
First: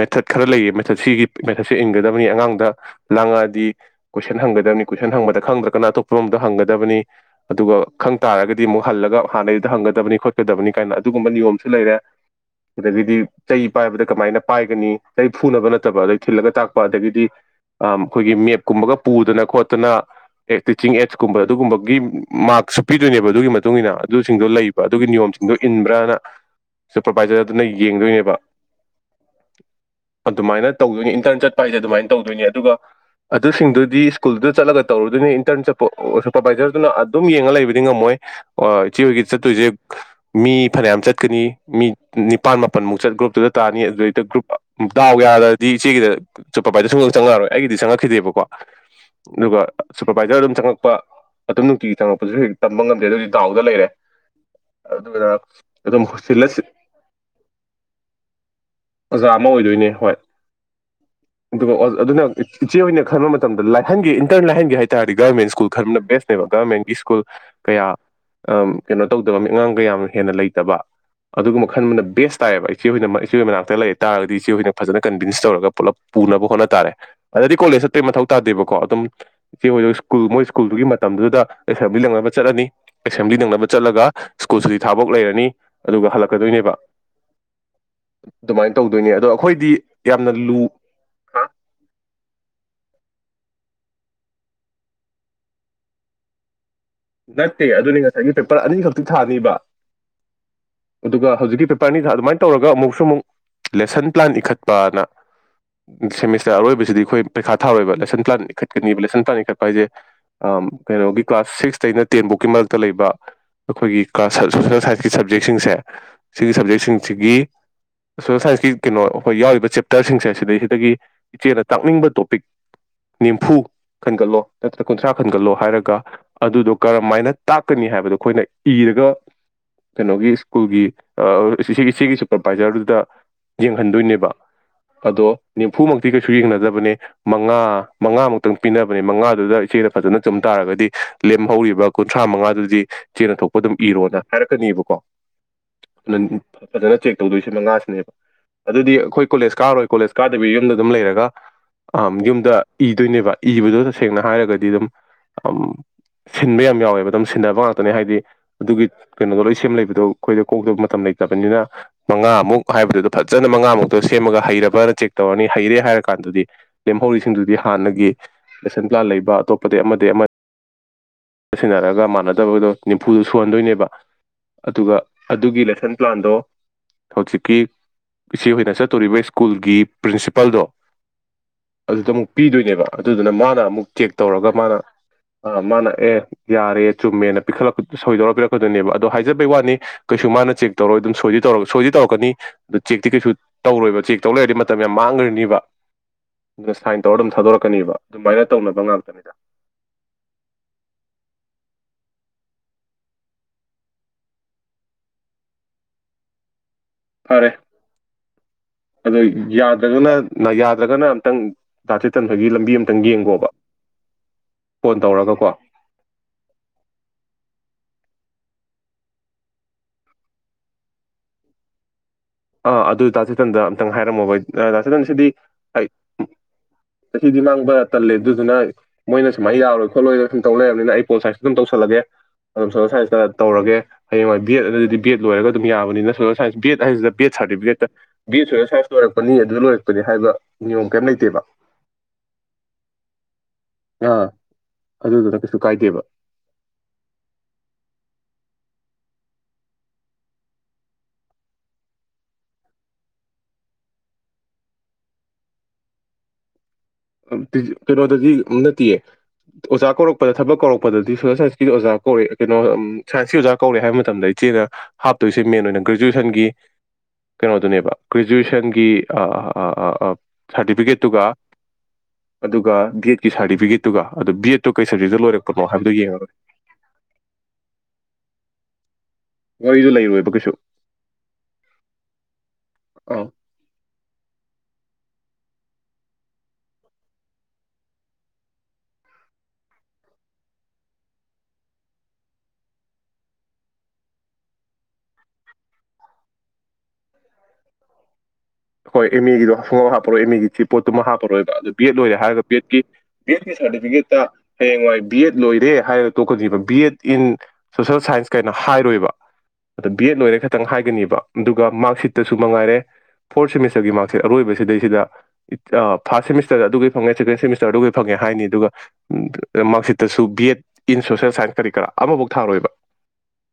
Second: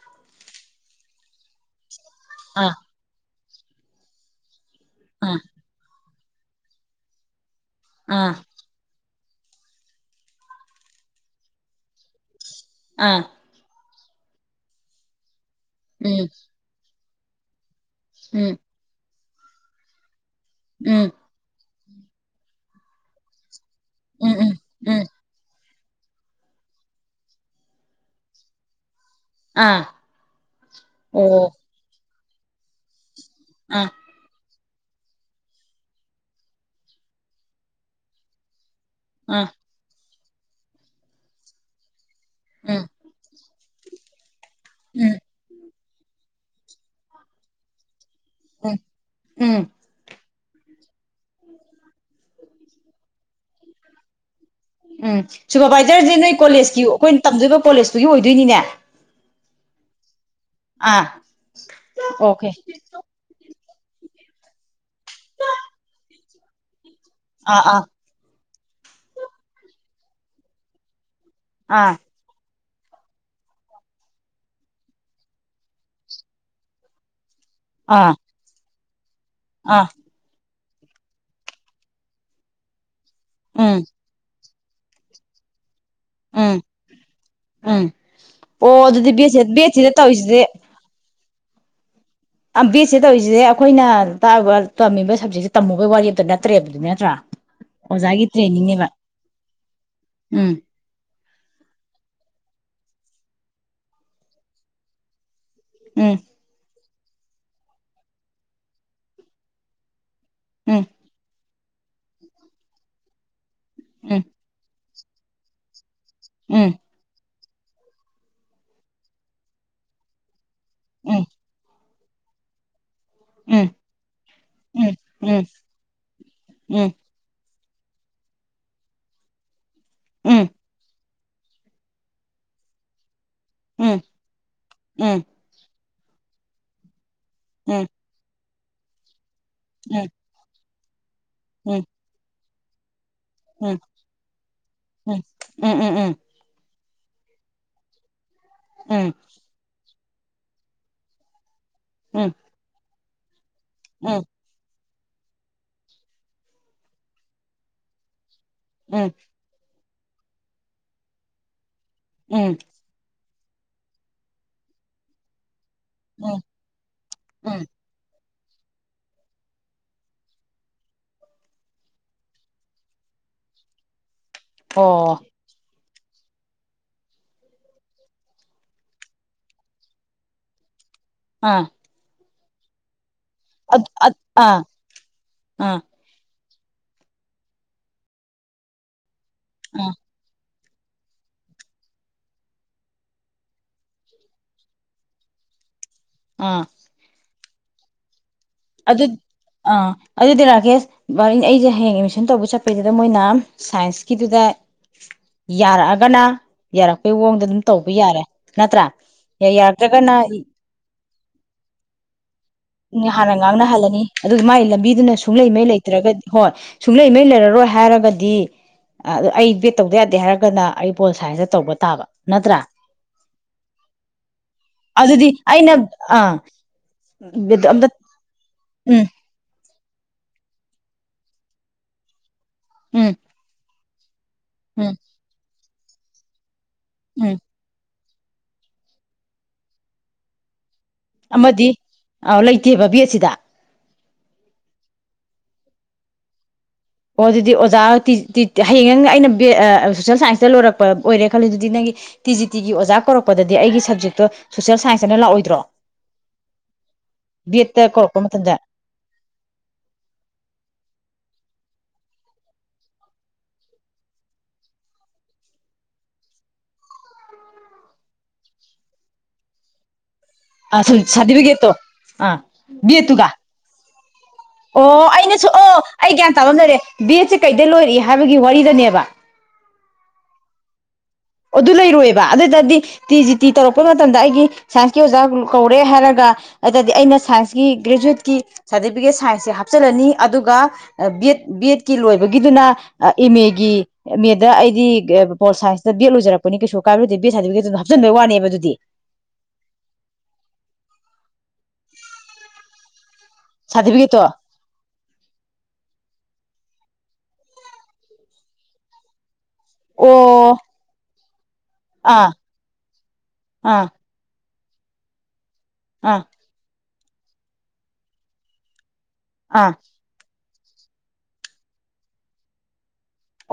ꯃꯦꯊꯠ ꯈꯔ ꯂꯩꯌꯦ ꯃꯦꯊꯠ ꯁꯤꯒꯤ ꯃꯦꯊꯠꯁꯦ ꯏꯟꯒꯗꯕ ꯑꯥ ꯑꯉꯥꯡꯗ ꯂꯥꯡꯉ ꯒꯤ ꯀꯣꯏꯟ ꯍꯪꯒꯗꯕꯅꯤ ꯀꯣꯏꯁꯟ ꯍꯪ ꯑꯥ ꯈꯪ꯭ꯔ ꯀꯅꯥ ꯐꯤꯕꯝꯗꯣ ꯍꯪꯒꯗꯕꯅꯤ ꯑꯗꯨꯒ ꯈꯪ ꯑꯥ ꯇꯥꯔꯒꯗꯤ ꯑꯃꯨꯛ ꯍꯜꯂꯒ ꯍꯥꯟꯅꯩꯗꯨꯗ ꯍꯪꯒꯗꯕꯅꯤ ꯈꯣꯠꯀꯗꯕꯅꯤ ꯀꯥꯏꯅ ꯑꯗꯨꯒꯨꯝꯕ ꯅꯤꯌꯣꯝꯁꯨ ꯂꯩꯔꯦ ꯀꯗꯗꯤ ꯑꯥ ꯆꯩꯩ ꯄꯥꯏꯕꯗ ꯀꯃꯥꯏꯅ ꯄꯥꯏꯒꯅꯤ ꯐꯨꯅꯕ ꯅꯠꯇꯕ ꯑꯗꯗꯒꯤ ꯎꯝ ꯊꯤꯜꯂꯒ ꯇꯥꯛꯄ ꯑꯗꯒꯤ ꯎ ꯑ ꯑꯩꯈꯣꯏꯒꯤ ꯎꯝ ꯃꯦꯞꯀꯨꯝꯕꯒ ꯄꯨꯗꯅ ꯈꯣꯠꯇꯅ ꯑꯦ ꯇꯤꯆꯤꯡ ꯎꯝ ꯑꯦꯞ ꯀꯨꯝꯕ ꯑꯗꯨꯒꯨꯝ ꯒꯤ ꯃꯥꯛꯁꯁꯨ ꯄꯤꯗꯣꯏꯅꯦꯕ ꯑꯗꯨꯒꯤ ꯃꯇꯨꯡ ꯏꯟꯅ ꯎꯝ ꯑꯗꯨꯁꯤꯡꯗꯣ ꯎꯝ ꯂꯩꯕ ꯎꯝ ꯑꯗꯨꯒꯤ ꯅꯤꯌꯣꯝ ꯁꯤꯡꯗꯣ ꯏꯟꯕ꯭ꯔꯅ ꯁꯨꯄꯔꯚꯥꯏꯖꯔ ꯑꯗꯨꯅ ꯌꯦꯡꯗꯣꯏꯅꯦꯕ ꯑꯥ ꯑꯗꯨꯃꯥꯏꯅ ꯇꯧꯒꯅꯤ ꯏꯟꯇꯔꯟ ꯑꯣ ꯆꯠꯄ ꯍꯥꯏꯁꯦ ꯑꯗꯨꯃꯥꯏꯅ ꯇꯧꯗꯣꯏꯅꯦ ꯑꯗꯨꯒ ꯑꯗꯨꯁꯤꯡꯗꯨ ꯑꯥ ꯁꯜꯗ ꯆꯠꯂꯒ ꯇꯧꯔꯨꯗꯨꯣꯏꯅꯤ ꯏꯟꯇꯔꯟ ꯁꯨꯄꯔꯚꯥꯏꯖꯔꯗꯨꯅ ꯑꯗꯨꯝ ꯌꯦꯡꯉ ꯂꯩꯕꯗꯤ ꯉꯝꯃꯣꯏ ꯑꯣ ꯏꯆꯦ ꯍꯣꯏꯒꯤ ꯑꯥ ꯆꯠꯇꯣꯏꯁꯦ ꯃꯤ ꯐꯅꯌꯥꯝ ꯆꯠꯀꯅꯤ ꯃꯤ ꯅꯤꯄꯥꯜ ꯎꯝ ꯃꯥꯄꯟꯃꯨꯛ ꯆꯠ ꯒ꯭ꯔꯨꯞꯇꯨꯗ ꯇꯥꯔꯅꯤ ꯑꯗꯨꯗꯩꯗ ꯒ꯭ꯔꯨꯞ ꯗꯥꯎ ꯎꯝ ꯌꯥꯗꯗꯤ ꯏꯦꯒꯤꯗ ꯁꯨꯄꯥꯔꯕꯥꯏꯖꯔ ꯁꯨꯡꯗꯪꯉꯛꯔꯣꯏ ꯑꯩꯒꯤꯗꯤ ꯆꯪꯉꯛꯈꯤꯗꯦꯕ ꯎꯝ ꯑꯗꯨꯒ ꯎꯝ ꯁꯨꯄꯔꯚꯥꯏꯖꯔ ꯑꯗꯨꯝ ꯆꯪꯉꯛꯄ ꯑꯗꯨꯝ ꯅꯨꯡꯇꯤꯒꯤ ꯆꯪꯉꯛꯄꯁꯨ ꯍꯦꯛ ꯇꯝꯕ ꯉꯝꯗ꯭ꯔꯦ ꯑꯗꯨꯗꯤ ꯇꯥꯎꯗ ꯂꯩꯔꯦ ꯎꯝ ꯑꯗꯨꯗꯨꯅ ꯑꯗꯨꯝ ꯁꯨꯄꯔꯚꯥꯏꯖꯔꯁꯦ ꯅꯣꯏ ꯁꯤꯜꯂ ꯀꯣꯂꯦꯖꯀꯤ ꯑꯩꯈꯣꯏꯅ ꯇꯝꯗꯣꯏꯕ ꯀꯣꯂꯦꯖꯇꯨꯒꯤ ꯑꯣꯏꯗꯣꯏꯅꯤꯅꯦ ꯑꯣꯖꯥ ꯑꯃ ꯑꯣꯏꯗꯣꯏꯅꯦ ꯍꯣꯏ ꯑꯥ ꯑꯗꯨꯅ ꯑꯣꯀꯦ ꯏꯆꯦ ꯈꯣꯏꯅ [unintelligible] ꯂꯥꯏꯍꯟꯒꯤ ꯏꯟꯇꯔ ꯂꯥꯏꯍꯒꯦ ꯍꯥꯏ ꯒꯃꯦꯟ ꯁꯀꯨꯜ ꯈꯟꯕꯅ ꯕꯤꯁ꯭ꯠ ꯕꯒ ꯅꯦꯕ ꯁ꯭ꯀꯨꯜ ꯑꯥ ꯑꯥ ꯀꯌꯥ ꯀꯩꯅꯣ ꯇꯧꯗꯕ ꯃꯤ ꯑꯉꯥꯡꯒ ꯌꯥꯝ ꯍꯦꯟꯅ ꯂꯩꯇꯕ ꯑꯗꯨꯒꯨꯝꯕ ꯑꯥ ꯈꯟꯕ ꯕꯦꯁ ꯇꯥꯏꯌꯦꯕ ꯑꯩꯦ ꯏꯆꯦ ꯈꯣꯏ ꯅꯥꯛꯇ ꯂꯩꯔ ꯇꯔꯒꯗꯤ ꯏꯆꯦ ꯑꯩꯈꯣꯏꯅ ꯐꯖꯅ ꯀꯟꯚꯤꯟꯁ ꯇꯧꯔꯒ ꯄꯨꯂꯞ ꯄꯨꯅꯕ ꯍꯣꯠꯅ ꯇꯔꯦ ꯑꯗꯨꯗꯗꯤ ꯀꯣꯂꯦꯖ ꯆꯠꯇꯣꯏ ꯑꯥ ꯃꯊꯧ ꯌꯥꯗꯦꯕꯀꯣ ꯑꯗꯨꯝ ꯑꯥ ꯁꯀꯨꯜ ꯃꯣꯏ ꯁ꯭ꯀꯨꯜꯗꯨꯒꯤ ꯃꯇꯝꯗꯨꯗ ꯑꯦꯁꯦꯝꯕ꯭ꯂꯤ ꯂꯪꯅꯕ ꯆꯠꯂꯅꯤ ꯑꯦꯁꯦꯝꯕ꯭ꯂꯤ ꯅꯪꯅꯕ ꯎꯝ ꯆꯠꯂꯒ ꯁ꯭ꯀꯨꯜꯁꯨꯗꯤ ꯊꯕꯛ ꯂꯩꯔꯅꯤ ꯑꯗꯨꯒ ꯎꯝ ꯍꯜꯂꯛꯀꯗꯣꯏꯅꯦꯕ ꯎꯝ ꯑꯗꯨꯃꯥꯏꯅ ꯑꯣ ꯑꯗꯨꯗꯤ ꯇꯧꯗꯣꯏꯅꯦ ꯑꯗꯣ ꯕꯦꯠꯁꯦ ꯑꯩꯈꯣꯏꯗꯤ ꯕꯦꯠꯁꯤꯗ ꯌꯥꯝꯅ ꯇꯧꯔꯤꯁꯤꯗꯤ ꯂꯨ ꯑ ꯕꯤ ꯑꯦꯠꯁꯦ ꯇꯧꯔꯤꯁꯤꯁꯦ ꯑꯩꯈꯣꯏꯅ ꯇꯥꯛꯏꯕ ꯇꯝꯃꯤꯕ ꯁꯞꯖꯦꯛꯁꯦ ꯇꯝꯃꯨꯕꯒꯤ ꯋꯥꯔꯦꯞꯇ ꯅꯠꯇ꯭ꯔꯦꯕꯗꯨꯅ ꯅꯠꯇꯦ ꯑꯗꯨꯅꯤ ꯉꯁꯥꯏꯒꯤ ꯄꯦꯄꯔ ꯑꯅꯤꯈꯛꯇꯤ ꯊꯥꯅꯤꯕ ꯎꯝ ꯑꯗꯨꯒ ꯍꯧꯖꯤꯛꯀꯤ ꯄꯦꯄꯔ ꯑꯅꯤ ꯊꯥ ꯑꯗꯨꯃꯥꯏꯅ ꯇꯧꯔꯒ ꯑꯃꯨꯛ ꯁꯃꯨꯛ ꯂꯦꯁꯟ ꯄ꯭ꯂꯥꯟ ꯏꯈꯠꯄꯅ ꯎꯝ ꯁꯦꯝꯦꯃꯤꯁꯦꯣꯣꯏꯦꯁꯤꯗꯤ ꯑꯩꯈꯣꯏ ꯄꯩꯈꯥ ꯊꯥꯔꯣꯏꯕꯥꯏꯁꯟ ꯄ꯭ꯂꯥꯟ ꯏꯈꯠꯀꯅꯤꯕ ꯂꯥꯏꯁꯟ ꯄ꯭ꯂꯥꯟ ꯏꯈꯠꯄ ꯍꯥꯏꯁꯦ ꯑ ꯎꯝ ꯀꯩꯅꯣ ꯀ꯭ꯂꯥꯁ ꯁꯤꯛꯁ ꯑꯩꯅ ꯇꯦꯟꯕꯨꯛꯀꯤ ꯃꯔꯛꯇ ꯂꯩꯕ ꯎꯝ ꯑꯩꯈꯣꯏꯒꯤ ꯁꯞꯖꯦꯛꯁꯤꯡꯁꯦ ꯁꯤꯒꯤ ꯎꯝ ꯁꯕꯖꯦꯛꯁꯤꯡꯁꯤꯒꯤ ꯁꯣꯁꯦꯜ ꯁꯥꯏꯟꯁꯀꯤ ꯀꯩꯅꯣ ꯑꯩꯈꯣꯏ ꯌꯥꯎꯔꯤꯕ ꯆꯦꯞꯇꯔꯁꯤꯡꯁꯦ ꯁꯤꯗꯩꯁꯤꯗ ꯑꯒꯤ ꯎꯝ ꯏꯆꯦꯅ ꯇꯥꯛꯅꯤꯡꯕ ꯇꯣꯄꯤꯛ ꯅꯤꯝꯐꯨ ꯎꯝ ꯈꯟꯒꯠꯂꯣ ꯅꯠꯇ꯭ꯔ ꯎꯝ ꯀꯨꯟꯊ꯭ꯔꯥ ꯎꯝ ꯈꯟꯒꯠꯂꯣ ꯍꯥꯏꯔꯒ ꯗꯗꯨ ꯎꯝ ꯀꯔꯝ ꯃꯥꯏꯅ ꯇꯥꯛꯀꯅꯤ ꯍꯥꯏꯕꯗꯣ ꯑꯩꯈꯣꯏꯅ ꯏꯔꯒ ꯀꯩꯅꯣꯒꯤ ꯎꯝ ꯁ꯭ꯀꯨꯜꯒꯤ ꯁꯤ ꯁꯤꯒꯤ ꯁꯨꯄꯔꯚꯥꯏꯖꯔꯗꯨꯗ ꯎꯝ ꯎꯝ ꯌꯦꯡꯍꯟꯗꯣꯏꯅꯦꯕ ꯎꯝ ꯑꯗꯣ ꯐꯨꯃꯛꯇꯤ ꯀꯩꯁꯨ ꯌꯦꯡꯅꯗꯕꯅꯦ ꯃꯉꯥ ꯎꯝ ꯎꯝ ꯎꯝ ꯎꯝ ꯎꯝ ꯎꯝ ꯎꯝ ꯎꯝ ꯃꯉꯥꯃꯛ ꯇꯪꯄꯤꯅꯕꯅꯤ ꯃꯉꯥ ꯑꯗꯨꯗ ꯏꯆꯦꯗ ꯐꯖꯅ ꯆꯨꯝ ꯇꯥꯔꯒꯗꯤ ꯂꯦꯝꯍꯧꯔꯤꯕ ꯀꯨꯟꯊ꯭ꯔꯥ ꯃꯉꯥꯗꯨꯗꯤ [unintelligible] ꯆꯦꯅ ꯊꯣꯛꯄ ꯑꯗꯨꯝ ꯏꯔꯣꯅ ꯍꯥꯏꯔꯛꯀꯅꯦꯕꯀꯣ ꯎꯝ ꯎꯝ ꯑꯗꯨ ꯐꯖꯅ ꯆꯦꯛ ꯇꯧꯗꯣꯏꯁꯤ ꯃꯉꯥꯁꯤꯅꯦꯕ ꯑꯗꯨꯗꯤ ꯑꯩꯈꯣꯏ ꯀꯣꯂꯦꯖ ꯀꯥꯔꯔꯣꯏ ꯀꯣꯂꯦꯖ ꯀꯥꯗꯕꯤ ꯌꯨꯝꯗ ꯑꯗꯨꯝ ꯂꯩꯔꯒ ꯑ ꯎꯝ ꯎꯝ ꯎꯝ ꯌꯨꯝꯗ ꯇꯣꯏꯅꯦꯕ ꯏꯕꯗꯣ ꯇꯁꯦꯡꯅ ꯍꯥꯏꯔꯒꯗꯤ ꯑꯗꯨꯝ ꯑꯝ ꯁꯤꯟꯕ ꯌꯥꯝ ꯌꯥꯎꯋꯦꯕ ꯑꯗꯨꯝ ꯁꯤꯟꯅꯕ ꯉꯥꯛꯇꯅꯦ ꯍꯥꯏꯗꯤ ꯑꯗꯨꯒꯤ ꯀꯩꯅꯣꯗꯣ ꯂꯣꯏ ꯁꯦꯝ ꯂꯩꯕꯗ ꯑꯗꯣ ꯑꯩꯈꯣꯏꯗ ꯀꯣꯛꯇꯕ ꯃꯇꯝ ꯂꯩꯇꯕꯅꯤꯅ ꯃꯉꯥꯃꯨꯛ ꯍꯥꯏꯕꯗꯨꯗ ꯐꯖꯦ ꯐꯖꯅ ꯃꯉꯥꯃꯨꯛꯇꯣ ꯁꯦꯝꯃꯒ ꯍꯩꯔꯕ꯭ꯔꯅ ꯆꯦꯛ ꯇꯧꯔꯅꯤ ꯍꯩꯔꯦ ꯍꯥꯏꯔ ꯀꯥꯟꯗꯗꯤ ꯂꯦꯝꯍꯧꯔꯤꯁꯤꯡꯗꯨꯗꯤ ꯍꯥꯟꯅꯒꯤ ꯂꯦꯁꯟ ꯄ꯭ꯂꯥꯟ ꯂꯩꯕ ꯑꯇꯣꯞꯄꯗꯤ ꯑꯃꯗꯤ ꯑꯃ ꯁꯤꯟꯅꯔꯒ ꯃꯥꯟꯅꯗꯕꯗꯣ ꯅꯤꯝꯐꯨꯗꯣ ꯁꯨꯍꯟꯗꯣꯏꯅꯦꯕ ꯑꯗꯨꯒ ꯑꯣ ꯑꯗꯨꯒꯤ ꯂꯦꯁꯟ ꯄ꯭ꯂꯥꯟꯗꯣ ꯍꯧꯖꯤꯛꯀꯤ ꯏꯆꯦꯍꯣꯏꯅ ꯆꯠꯇꯣꯔꯤꯕ ꯁ꯭ꯀꯨꯜꯒꯤ ꯄ꯭ꯔꯤꯟꯁꯤꯄꯥꯜꯗꯣ ꯑꯥ ꯑꯗꯨꯗꯃꯨꯛ ꯄꯤꯗꯣꯏꯅꯦꯕ ꯑꯗꯨꯗꯨꯅ ꯃꯥꯅ ꯑꯃꯨꯛ ꯑꯥ ꯆꯦꯛ ꯇꯧꯔꯒ ꯑꯥ ꯃꯥꯅ ꯑꯥ ꯃꯥꯅ ꯌꯥꯔꯦ ꯆꯨꯝꯃꯦꯅ ꯄꯤꯈꯠꯂꯛ ꯁꯣꯏꯇꯧꯔ ꯄꯤꯔꯛꯀꯗꯣꯏꯅꯦꯕ ꯗꯣ ꯍꯥꯏꯖꯕꯩ ꯋꯥꯅꯤ ꯀꯩꯁꯨ ꯃꯥꯅ ꯆꯦꯛ ꯇꯧꯔ ꯑꯗꯨꯝ ꯁꯣꯏꯗꯤ ꯇꯧꯔ ꯁꯣꯏꯗꯤ ꯇꯧꯔꯛꯀꯅꯤ ꯑꯗꯨ ꯆꯦꯛꯇꯤ ꯀꯩꯁꯨ ꯇꯧꯔꯣꯏꯕ ꯆꯦꯛ ꯇꯧ ꯂꯩꯔꯗꯤ ꯃꯇꯝ ꯌꯥꯝ ꯃꯥꯡꯈ꯭ꯔꯅꯤꯕ ꯑꯥ ꯁꯥꯠꯟ ꯇꯧꯔ ꯑꯗꯨꯝ ꯊꯥꯗꯣꯛꯂꯛ ꯀꯅꯤꯕ ꯑꯗꯨ ꯑꯥ ꯑꯗꯨꯗꯤ ꯔꯥꯀꯦꯁ ꯑꯩꯁꯦ ꯍꯌꯦꯡ ꯑꯦꯠꯃꯤꯁꯟ ꯇꯧꯕ ꯆꯠꯄꯗꯨꯗ ꯃꯣꯏꯅ ꯁꯥꯏꯟꯁꯀꯤꯗꯨꯗ ꯌꯥꯔꯛꯑꯒꯅ ꯌꯥꯔꯛꯄꯩ ꯃꯑꯣꯡꯗ ꯐꯔꯦ ꯑꯗꯨꯝ ꯇꯧꯕ ꯌꯥꯔꯦ ꯅꯠꯇ꯭ꯔꯥ ꯑꯗꯣ ꯌꯥꯔꯛꯇ꯭ꯔꯒꯅ ꯈꯤꯇꯪ ꯇꯗꯥ ꯆꯦꯇꯟ ꯍꯣꯏꯒꯤ ꯂꯝꯕꯤ ꯑꯝꯇꯪ ꯍꯥꯟꯅ ꯌꯦꯡꯒꯣꯕ ꯉꯥꯡꯅꯍꯜꯂꯅꯤ ꯑꯗꯨ ꯃꯒꯤ ꯐꯣꯟ ꯂꯝꯕꯤꯗꯨꯅ ꯇꯧꯔꯒꯀꯣ ꯁꯨꯡꯂꯩꯃꯩ ꯂꯩꯇ꯭ꯔꯒꯗꯤ ꯍꯣꯏ ꯁꯨꯡꯂꯩꯃꯩ ꯂꯩꯔꯔꯣꯏ ꯍꯥꯏꯔꯒꯗꯤ ꯑꯩ ꯕꯦꯠ ꯇꯧꯗ ꯌꯥꯗꯦ ꯍꯥꯏꯔꯒꯅ ꯑꯩ ꯕꯣꯜ ꯁꯥꯏꯟꯁꯇ ꯇꯧꯕ ꯇꯥꯕ ꯅꯠꯇ꯭ꯔꯥ ꯑꯥ ꯑꯗꯨ ꯇꯥꯆꯦꯇꯟꯗ ꯑꯝꯇꯪ ꯍꯥꯏꯔꯝꯃꯣꯕ ꯇꯥꯆꯦꯇꯟꯁꯤꯗꯤ ꯑꯗꯨꯗꯤ ꯑꯩꯅ ꯑꯥ ꯐꯤꯗꯤ ꯃꯥꯡꯕ ꯑꯝꯇ ꯇꯜꯂꯦ ꯑꯗꯨꯗꯨꯅ ꯎꯝ ꯃꯣꯏꯅ ꯁꯨꯃꯥꯏꯅ ꯑꯩ ꯌꯥꯔꯣꯏ ꯈꯣꯠꯂꯣꯏꯔꯣꯏ ꯁꯨꯝ ꯇꯧ ꯂꯩꯑꯔꯕꯅꯤꯅ ꯑꯩ ꯄꯣꯠꯥꯏꯁꯗ ꯑꯗꯨꯝ ꯇꯧꯁꯜꯂꯒꯦ ꯑꯗꯨꯝ ꯁ ꯎꯝ ꯁꯁ꯭ꯋꯥꯏꯁꯤꯗ ꯇꯧꯔꯒꯦ ꯍꯌꯦꯡꯋꯥ ꯦꯠ ꯎꯝ ꯑꯗꯨꯗꯤ ꯕꯦꯠ ꯂꯣꯏꯒ ꯌꯥꯕꯅꯤꯅ ꯦꯊ ꯎꯝ ꯁꯔꯇꯤꯐꯤꯦꯠ ꯕꯤ ꯑꯦꯁ ꯑꯣꯏ ꯁꯥꯏꯟꯁ ꯂꯣꯏꯔꯛꯄꯅꯤ ꯑꯗꯨ ꯂꯣꯏꯔꯛꯄꯅꯤ ꯍꯥꯏꯕ ꯅꯤꯌꯣꯝ ꯀꯩꯝ ꯂꯩꯇꯦꯕ ꯑꯃꯗꯤ ꯑ ꯂꯩꯇꯦꯕ ꯕꯦꯠꯁꯤꯗ ꯑꯥ ꯑꯗꯨꯗꯨꯅ ꯀꯩꯁꯨ ꯀꯥꯏꯗꯦꯕ ꯑꯣ ꯑꯗꯨꯗꯤ ꯑꯣꯖꯥ ꯍꯌꯦꯡ ꯅꯪ ꯑꯩꯅ ꯁꯣꯁꯦꯜ ꯁꯥꯏꯟꯁꯇ ꯂꯣꯏꯔꯛꯄ ꯑꯣꯏꯔꯦ ꯈꯜꯂꯤ ꯑꯗꯨꯗꯤ ꯅꯪꯒꯤ ꯇꯤ ꯖꯤ ꯇꯤꯒꯤ ꯑꯣꯖꯥ ꯀꯧꯔꯛꯄꯗꯗꯤ ꯑꯩꯒꯤ ꯁꯕꯖꯦꯛꯇꯣ ꯁꯣꯁꯦꯜ ꯁꯥꯏꯟꯁꯇꯅ ꯂꯥꯛꯑꯣꯏꯗ꯭ꯔꯣ ꯕꯦꯠꯇ ꯀꯧꯔꯛꯄ ꯀꯩꯅꯣꯗꯗꯤꯝ ꯃꯇꯝꯗ ꯅꯠꯇꯦꯌꯦ ꯑꯣꯖꯥ ꯀꯧꯔꯛꯄꯗ ꯊꯕꯛ ꯀꯧꯔꯛꯄꯗꯗꯤ ꯑꯗꯤ ꯁꯣꯁꯦꯜ ꯁꯥꯏꯟꯁꯀꯤꯗꯤ ꯑꯣꯖꯥ ꯀꯧꯔꯦ ꯀꯩꯅꯣ ꯁꯥꯏꯟꯁꯀꯤ ꯑꯣꯖꯥ ꯀꯧꯔꯦ ꯍꯥꯏꯕ ꯃꯇꯝꯗ ꯏꯆꯦꯅ ꯍꯥꯞꯇꯣꯏꯁꯦ ꯃꯦꯟ ꯑꯣꯏꯅ ꯒ꯭ꯔꯦꯖꯨꯋꯦꯁꯟꯒꯤ ꯀꯩꯅꯣꯗꯨꯅꯦꯕ ꯒ꯭ꯔꯦꯖꯨꯋꯦꯁꯟꯒꯤ ꯑ ꯁ ꯁꯥꯔꯇꯤꯐꯤꯀꯦꯠꯇꯨꯒ ꯁꯥꯗꯤꯕꯤꯒꯦꯠꯇꯣ ꯑꯗꯨꯒ ꯒꯠꯀꯤ ꯁꯥꯔꯇꯤꯐꯤꯦ ꯇꯨꯒ ꯑꯣ ꯑꯩꯅ ꯁ ꯑꯣ ꯑꯩ ꯌꯦꯡꯉꯔꯣꯏ ꯒ꯭ꯌꯥꯟ ꯇꯥꯃꯝꯗꯔꯦ ꯕꯦꯠꯁꯦ ꯀꯩꯗ ꯂꯣꯏꯔꯛꯏ ꯍꯥꯏꯕꯒꯤ ꯋꯥꯔꯤꯗꯅꯦꯕ ꯃꯣꯏꯁꯨ ꯂꯩꯔꯣꯏꯕ ꯀꯩꯁꯨ ꯑꯗꯨ ꯂꯩꯔꯣꯏꯑꯕ ꯑꯗ ꯗꯗꯤ ꯇꯤ ꯑꯥ ꯖꯤ ꯇꯤ ꯇꯧꯔꯛꯄꯩ ꯃꯇꯝꯗ ꯑꯩꯒꯤ ꯁꯥꯏꯟꯁꯀꯤ ꯑꯣꯖꯥ ꯀꯧꯔꯦ ꯍꯥꯏꯔꯒ ꯑꯗꯨꯗꯤ ꯑꯩꯅ ꯁꯥꯏꯟꯁꯀꯤ ꯒ꯭ꯔꯦꯖꯨꯋꯦꯠꯀꯤ ꯁꯥꯔꯇꯤꯐꯤꯀꯦꯠ ꯁꯥꯏꯟꯁꯁꯦ ꯍꯥꯞꯆꯤꯜꯂꯅꯤ ꯑꯗꯨꯒ ꯕꯤ ꯑꯦꯗ ꯕꯤ ꯑꯦꯗꯀꯤ ꯂꯣꯏꯕꯒꯤꯗꯨꯅ ꯑꯦꯝ ꯑꯦꯒꯤ ꯑꯦꯝ ꯑꯦꯗ ꯑꯩꯗꯤ ꯄꯣꯜ ꯁꯥꯏꯟꯁ ꯕꯠ ꯂꯣꯏꯔꯛꯄꯅꯤ ꯀꯩ ꯀꯥꯏꯔꯗꯗꯤ ꯦꯠ ꯍꯥꯏꯕꯤꯒꯤ ꯑꯗꯨ ꯍꯥꯞꯆꯤꯟꯕ ꯋꯥꯅꯦꯕ ꯑꯗꯨꯗꯤ ꯍꯣꯏ ꯑꯦꯃꯤꯒꯤꯗꯣ ꯍꯨꯡꯥꯎ ꯍꯥꯞꯄꯔꯣꯏ ꯑꯦꯃꯤꯒꯤꯁꯤ ꯄꯣꯠꯇꯨꯃ ꯍꯥꯞꯄꯔꯣꯏꯕ ꯑꯗꯨ ꯕꯦꯠ ꯂꯣꯏꯔꯦ ꯍꯥꯏꯔꯒ ꯄꯕꯦꯠꯀꯤ ꯕꯤ ꯑꯦꯗꯀꯤ ꯁꯥꯔꯇꯤꯐꯤꯀꯦꯠꯇ ꯁꯥꯔꯇꯤꯐꯤꯀꯦꯠꯇꯣ ꯍꯌꯦꯡꯋꯥꯏ ꯕꯤ ꯑꯦꯗ ꯂꯣꯏꯔꯦ ꯍꯥꯏꯔꯒ ꯇꯣꯛꯀꯈꯤꯕ B Ed in social science ꯀꯥꯏꯅ ꯍꯥꯏꯔꯣꯏꯕ ꯑꯗꯣ ꯕꯤ ꯑꯦꯗ ꯂꯣꯏꯔꯦ ꯑꯣ ꯈꯇꯪ ꯍꯥꯏꯒꯅꯦꯕ ꯑꯗꯨꯒ ꯑꯥ ꯃꯥꯔꯛꯁꯤꯠꯇꯁꯨ ꯃꯉꯥꯏꯔꯦ ꯑꯥ ꯁ‌ꯦꯃꯤꯁꯇꯔꯒꯤ ꯃꯥꯛꯁꯤꯠ ꯑꯃꯥ ꯂꯣꯏꯕꯁꯤꯗꯩꯁꯤꯗ ꯑꯥ ꯐꯥꯔꯁ ꯁꯦꯃꯤꯁꯇꯔꯗ ꯑꯗꯨꯒ ꯐꯪꯉꯦ ꯁꯦꯀꯦꯟ ꯁꯦꯃꯤꯁꯇꯔ ꯑꯗꯨꯒꯤ ꯐꯪꯉꯦ ꯍꯥꯏꯅꯤ ꯑꯗꯨꯒ ꯑꯥ ꯃꯁꯤꯁꯤꯠꯇꯁꯨ B Ed in social science ꯀꯔꯤ ꯀꯔꯥ ꯑꯃꯐꯧ ꯊꯥꯔꯣꯏꯕ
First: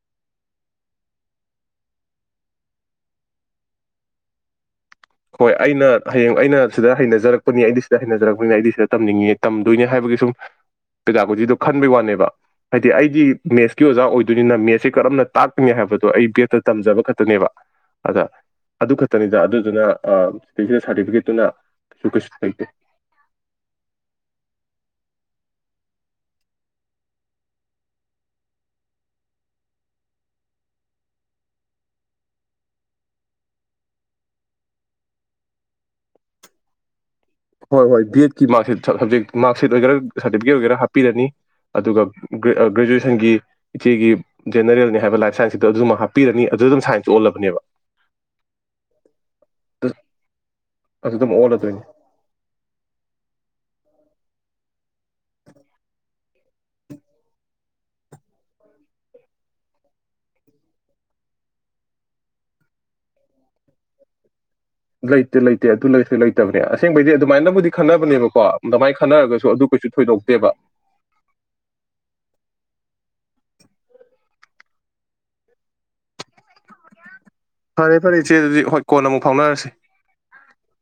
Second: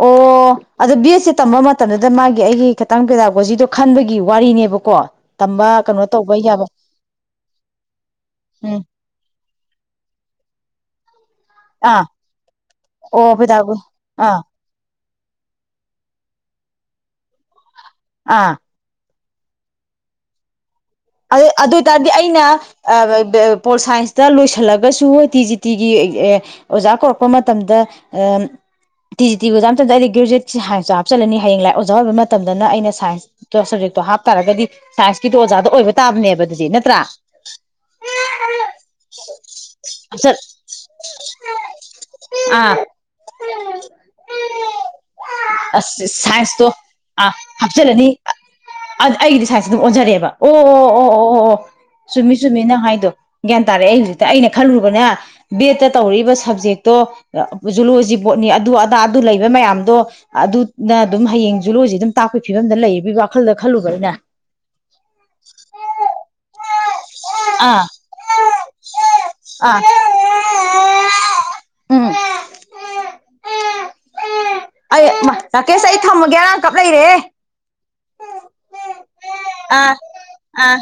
ꯑꯣ ꯑꯗꯨꯗꯣ ꯕꯤꯁꯁꯦ ꯇꯝꯕ ꯃꯇꯝꯗꯨꯗ ꯃꯥꯒꯤ ꯑꯩꯒꯤ ꯈꯤꯇꯪ ꯄꯦꯗꯥꯒꯣꯖꯤꯗꯣ ꯈꯟꯕꯒꯤ ꯋꯥꯔꯤꯅꯦꯕꯀꯣ ꯍꯣꯏ ꯇꯝꯕ ꯑꯩꯅ ꯀꯩꯅꯣ ꯇꯧꯕ ꯍꯌꯦꯡ ꯑꯩꯅ ꯌꯥꯕ ꯁꯤꯗ ꯍꯩꯅꯖꯔꯛꯄꯅꯤ ꯑꯩꯗꯤ ꯁꯤꯗ ꯍꯩꯅꯖꯔꯛꯄꯅꯤ ꯑꯩꯗꯤ ꯎꯝ ꯁꯤꯗ ꯇꯝꯅꯤꯡꯉ ꯇꯝꯗꯣꯏꯅꯦ ꯍꯥꯏꯕꯒꯤ ꯁꯨꯝ ꯀ ꯈꯟꯕꯒꯤ ꯑꯥ ꯋꯥꯅꯦꯕ ꯍꯥꯏꯗꯤ ꯑꯩꯗꯤ ꯑꯣ ꯄꯦꯗꯥꯒꯣ ꯃꯦꯠꯁꯀꯤ ꯑꯣꯖꯥ ꯑꯥ ꯑꯣꯏꯗꯣꯏꯅꯤꯅ ꯃꯦꯠꯁꯦ ꯀꯔꯝꯅ ꯇꯥꯛꯇ꯭ꯉꯩ ꯍꯥꯏꯕꯗꯣ ꯑꯩ ꯕꯦꯠꯇ ꯇꯝꯖꯕ ꯈꯛꯇꯅꯦꯕ ꯑꯗ ꯑꯥ ꯑꯗꯨ ꯈ ꯇꯅꯤꯗ ꯑꯗꯨꯗꯨꯅ ꯑ ꯑꯗꯨ ꯑꯗꯨ ꯑꯣꯏ ꯇꯔꯗꯤ ꯑꯩꯅ ꯄꯣꯜ ꯁꯥꯏꯟꯁꯇ ꯂꯣꯏꯁꯤꯜꯂꯒꯁꯨ ꯇꯤ ꯖꯤ ꯇꯤꯒꯤ ꯑꯣꯖꯥ ꯀꯧꯔꯛꯄ ꯃꯇꯝꯗ ꯇꯤ ꯖꯤ ꯇꯤ ꯑꯣꯖꯥ ꯃꯇꯝꯗ ꯑꯩꯗꯤ ꯒ꯭ꯔꯦꯖꯨꯋꯦꯠ ꯁꯥꯏꯟꯁꯇꯣ ꯍꯥꯞꯆꯜꯂꯅꯤ ꯍꯌꯦꯡ ꯂꯥꯏꯛ ꯑꯣꯖꯥ ꯑꯣꯏꯕ ꯃꯇꯝꯗꯅ ꯑꯩꯅ ꯁꯥꯏꯟꯁꯇꯣ ꯁꯞꯖꯦꯛꯇꯣ ꯍꯥꯞꯇꯥꯥꯔꯒꯗꯤ ꯁꯥꯏꯟꯁꯀꯤꯗꯤꯣ ꯑꯣꯖꯥꯗ ꯑꯣꯏꯕ ꯇꯥꯕꯅꯦꯕ ꯑꯗꯨꯗꯤ ꯅꯠꯇ꯭ꯔꯥ ꯍꯣꯏ ꯍꯣꯏ ꯕꯤ ꯑꯦꯠꯀꯤ ꯃꯥꯔꯛꯁꯤꯠ ꯁꯕꯖꯦꯛ ꯃꯥꯔꯛꯁꯤꯠ ꯑꯣꯏꯒꯦꯔꯥ ꯍꯥꯞꯆꯜ ꯁꯥꯔꯇꯤꯐꯤꯀꯦꯠ ꯑꯣꯏꯒꯦꯔꯥ ꯍꯥꯞꯄꯤꯔꯅꯤ ꯑꯗꯨꯒ ꯑꯥ ꯒ꯭ꯔꯦꯖꯨꯋꯦꯁꯟꯒꯤ ꯏꯆꯦꯒꯤ ꯖꯦꯅꯦꯔꯦꯜꯅꯤ ꯍꯥꯏꯕ ꯂꯥꯏꯞ ꯁꯥꯏꯟꯁꯁꯤꯗ ꯑꯗꯨꯃ ꯑꯁ ꯍꯥꯞꯄꯤꯔꯅꯤ ꯑꯗꯨ ꯁꯥꯏꯟꯁꯇꯣ ꯑꯗꯨꯝ ꯁꯥꯏꯟꯁꯇ ꯑꯥ ꯑꯣꯜꯂꯕꯅꯦꯕ ꯍꯥꯞꯆꯤꯜꯂꯅꯤ ꯑꯩꯒꯤꯗꯤ ꯁꯥꯏꯟꯁ ꯑꯗꯨꯝ ꯑꯣꯟꯖꯔꯦꯕ ꯑꯗꯨ ꯑꯗꯨꯝ ꯑꯣꯜꯂꯗꯣꯏꯅꯤ ꯁꯤꯁꯨꯃꯤꯅꯪ ꯍꯥꯏꯗꯣ ꯒ꯭ꯌꯥꯟ ꯇꯥꯔꯛꯑꯦ ꯑꯩ ꯍꯧꯖꯤꯛꯇ ꯑꯩꯅ ꯈꯜꯂꯨꯕꯅꯦ ꯕꯦꯠꯇ ꯇꯧꯔꯛꯏꯕ ꯁꯕꯖꯦꯛꯇꯣ ꯖꯨꯂꯣꯖꯤ ꯕꯣꯠꯅꯤ ꯑꯗꯨ ꯑꯗꯥ ꯑꯗꯨ ꯂꯩꯕ ꯃꯌꯥꯝꯗꯣ ꯑꯗꯨꯅ ꯑꯗꯨꯝ ꯍꯌꯦꯡ ꯖꯨꯂꯣꯖꯤ ꯑꯗꯨꯝ ꯇꯥꯛꯄꯒꯤ ꯐꯤꯕꯝꯗ ꯂꯩꯕꯒꯤ ꯋꯥꯈꯜꯗ ꯈꯜꯂꯨꯕꯅꯤꯅꯦ ꯂꯩꯇ ꯂꯩꯇ ꯑꯗꯨ ꯂꯩ ꯂꯩꯇꯕꯅꯦ ꯑꯁꯦꯡꯕꯩꯗꯤ ꯑꯗꯨꯃꯥꯏꯅꯕꯨꯗꯤ ꯑꯥ ꯈꯟꯅꯕꯅꯦꯕꯀꯣ ꯑꯗꯨꯃꯥꯏꯅ ꯈꯟꯅꯔꯒꯁꯨ ꯑꯗꯨ ꯑꯥ ꯀꯩꯁꯨ ꯊꯣꯏꯗꯣꯛꯇꯦꯕ ꯎꯝ ꯑꯩ ꯔꯥꯀꯦꯁ ꯑꯩ ꯊꯝꯃꯒꯦ ꯑꯉꯥꯡ ꯀꯞ ꯂꯩꯔꯦ ꯐꯔꯦ ꯐꯔꯦ ꯏꯆꯦ ꯑꯗꯨꯗꯤ ꯍꯣꯏ ꯀꯣꯟ ꯑꯃꯨꯛ ꯐꯥꯎꯅꯔꯁꯤ ꯑꯥ ꯑꯥ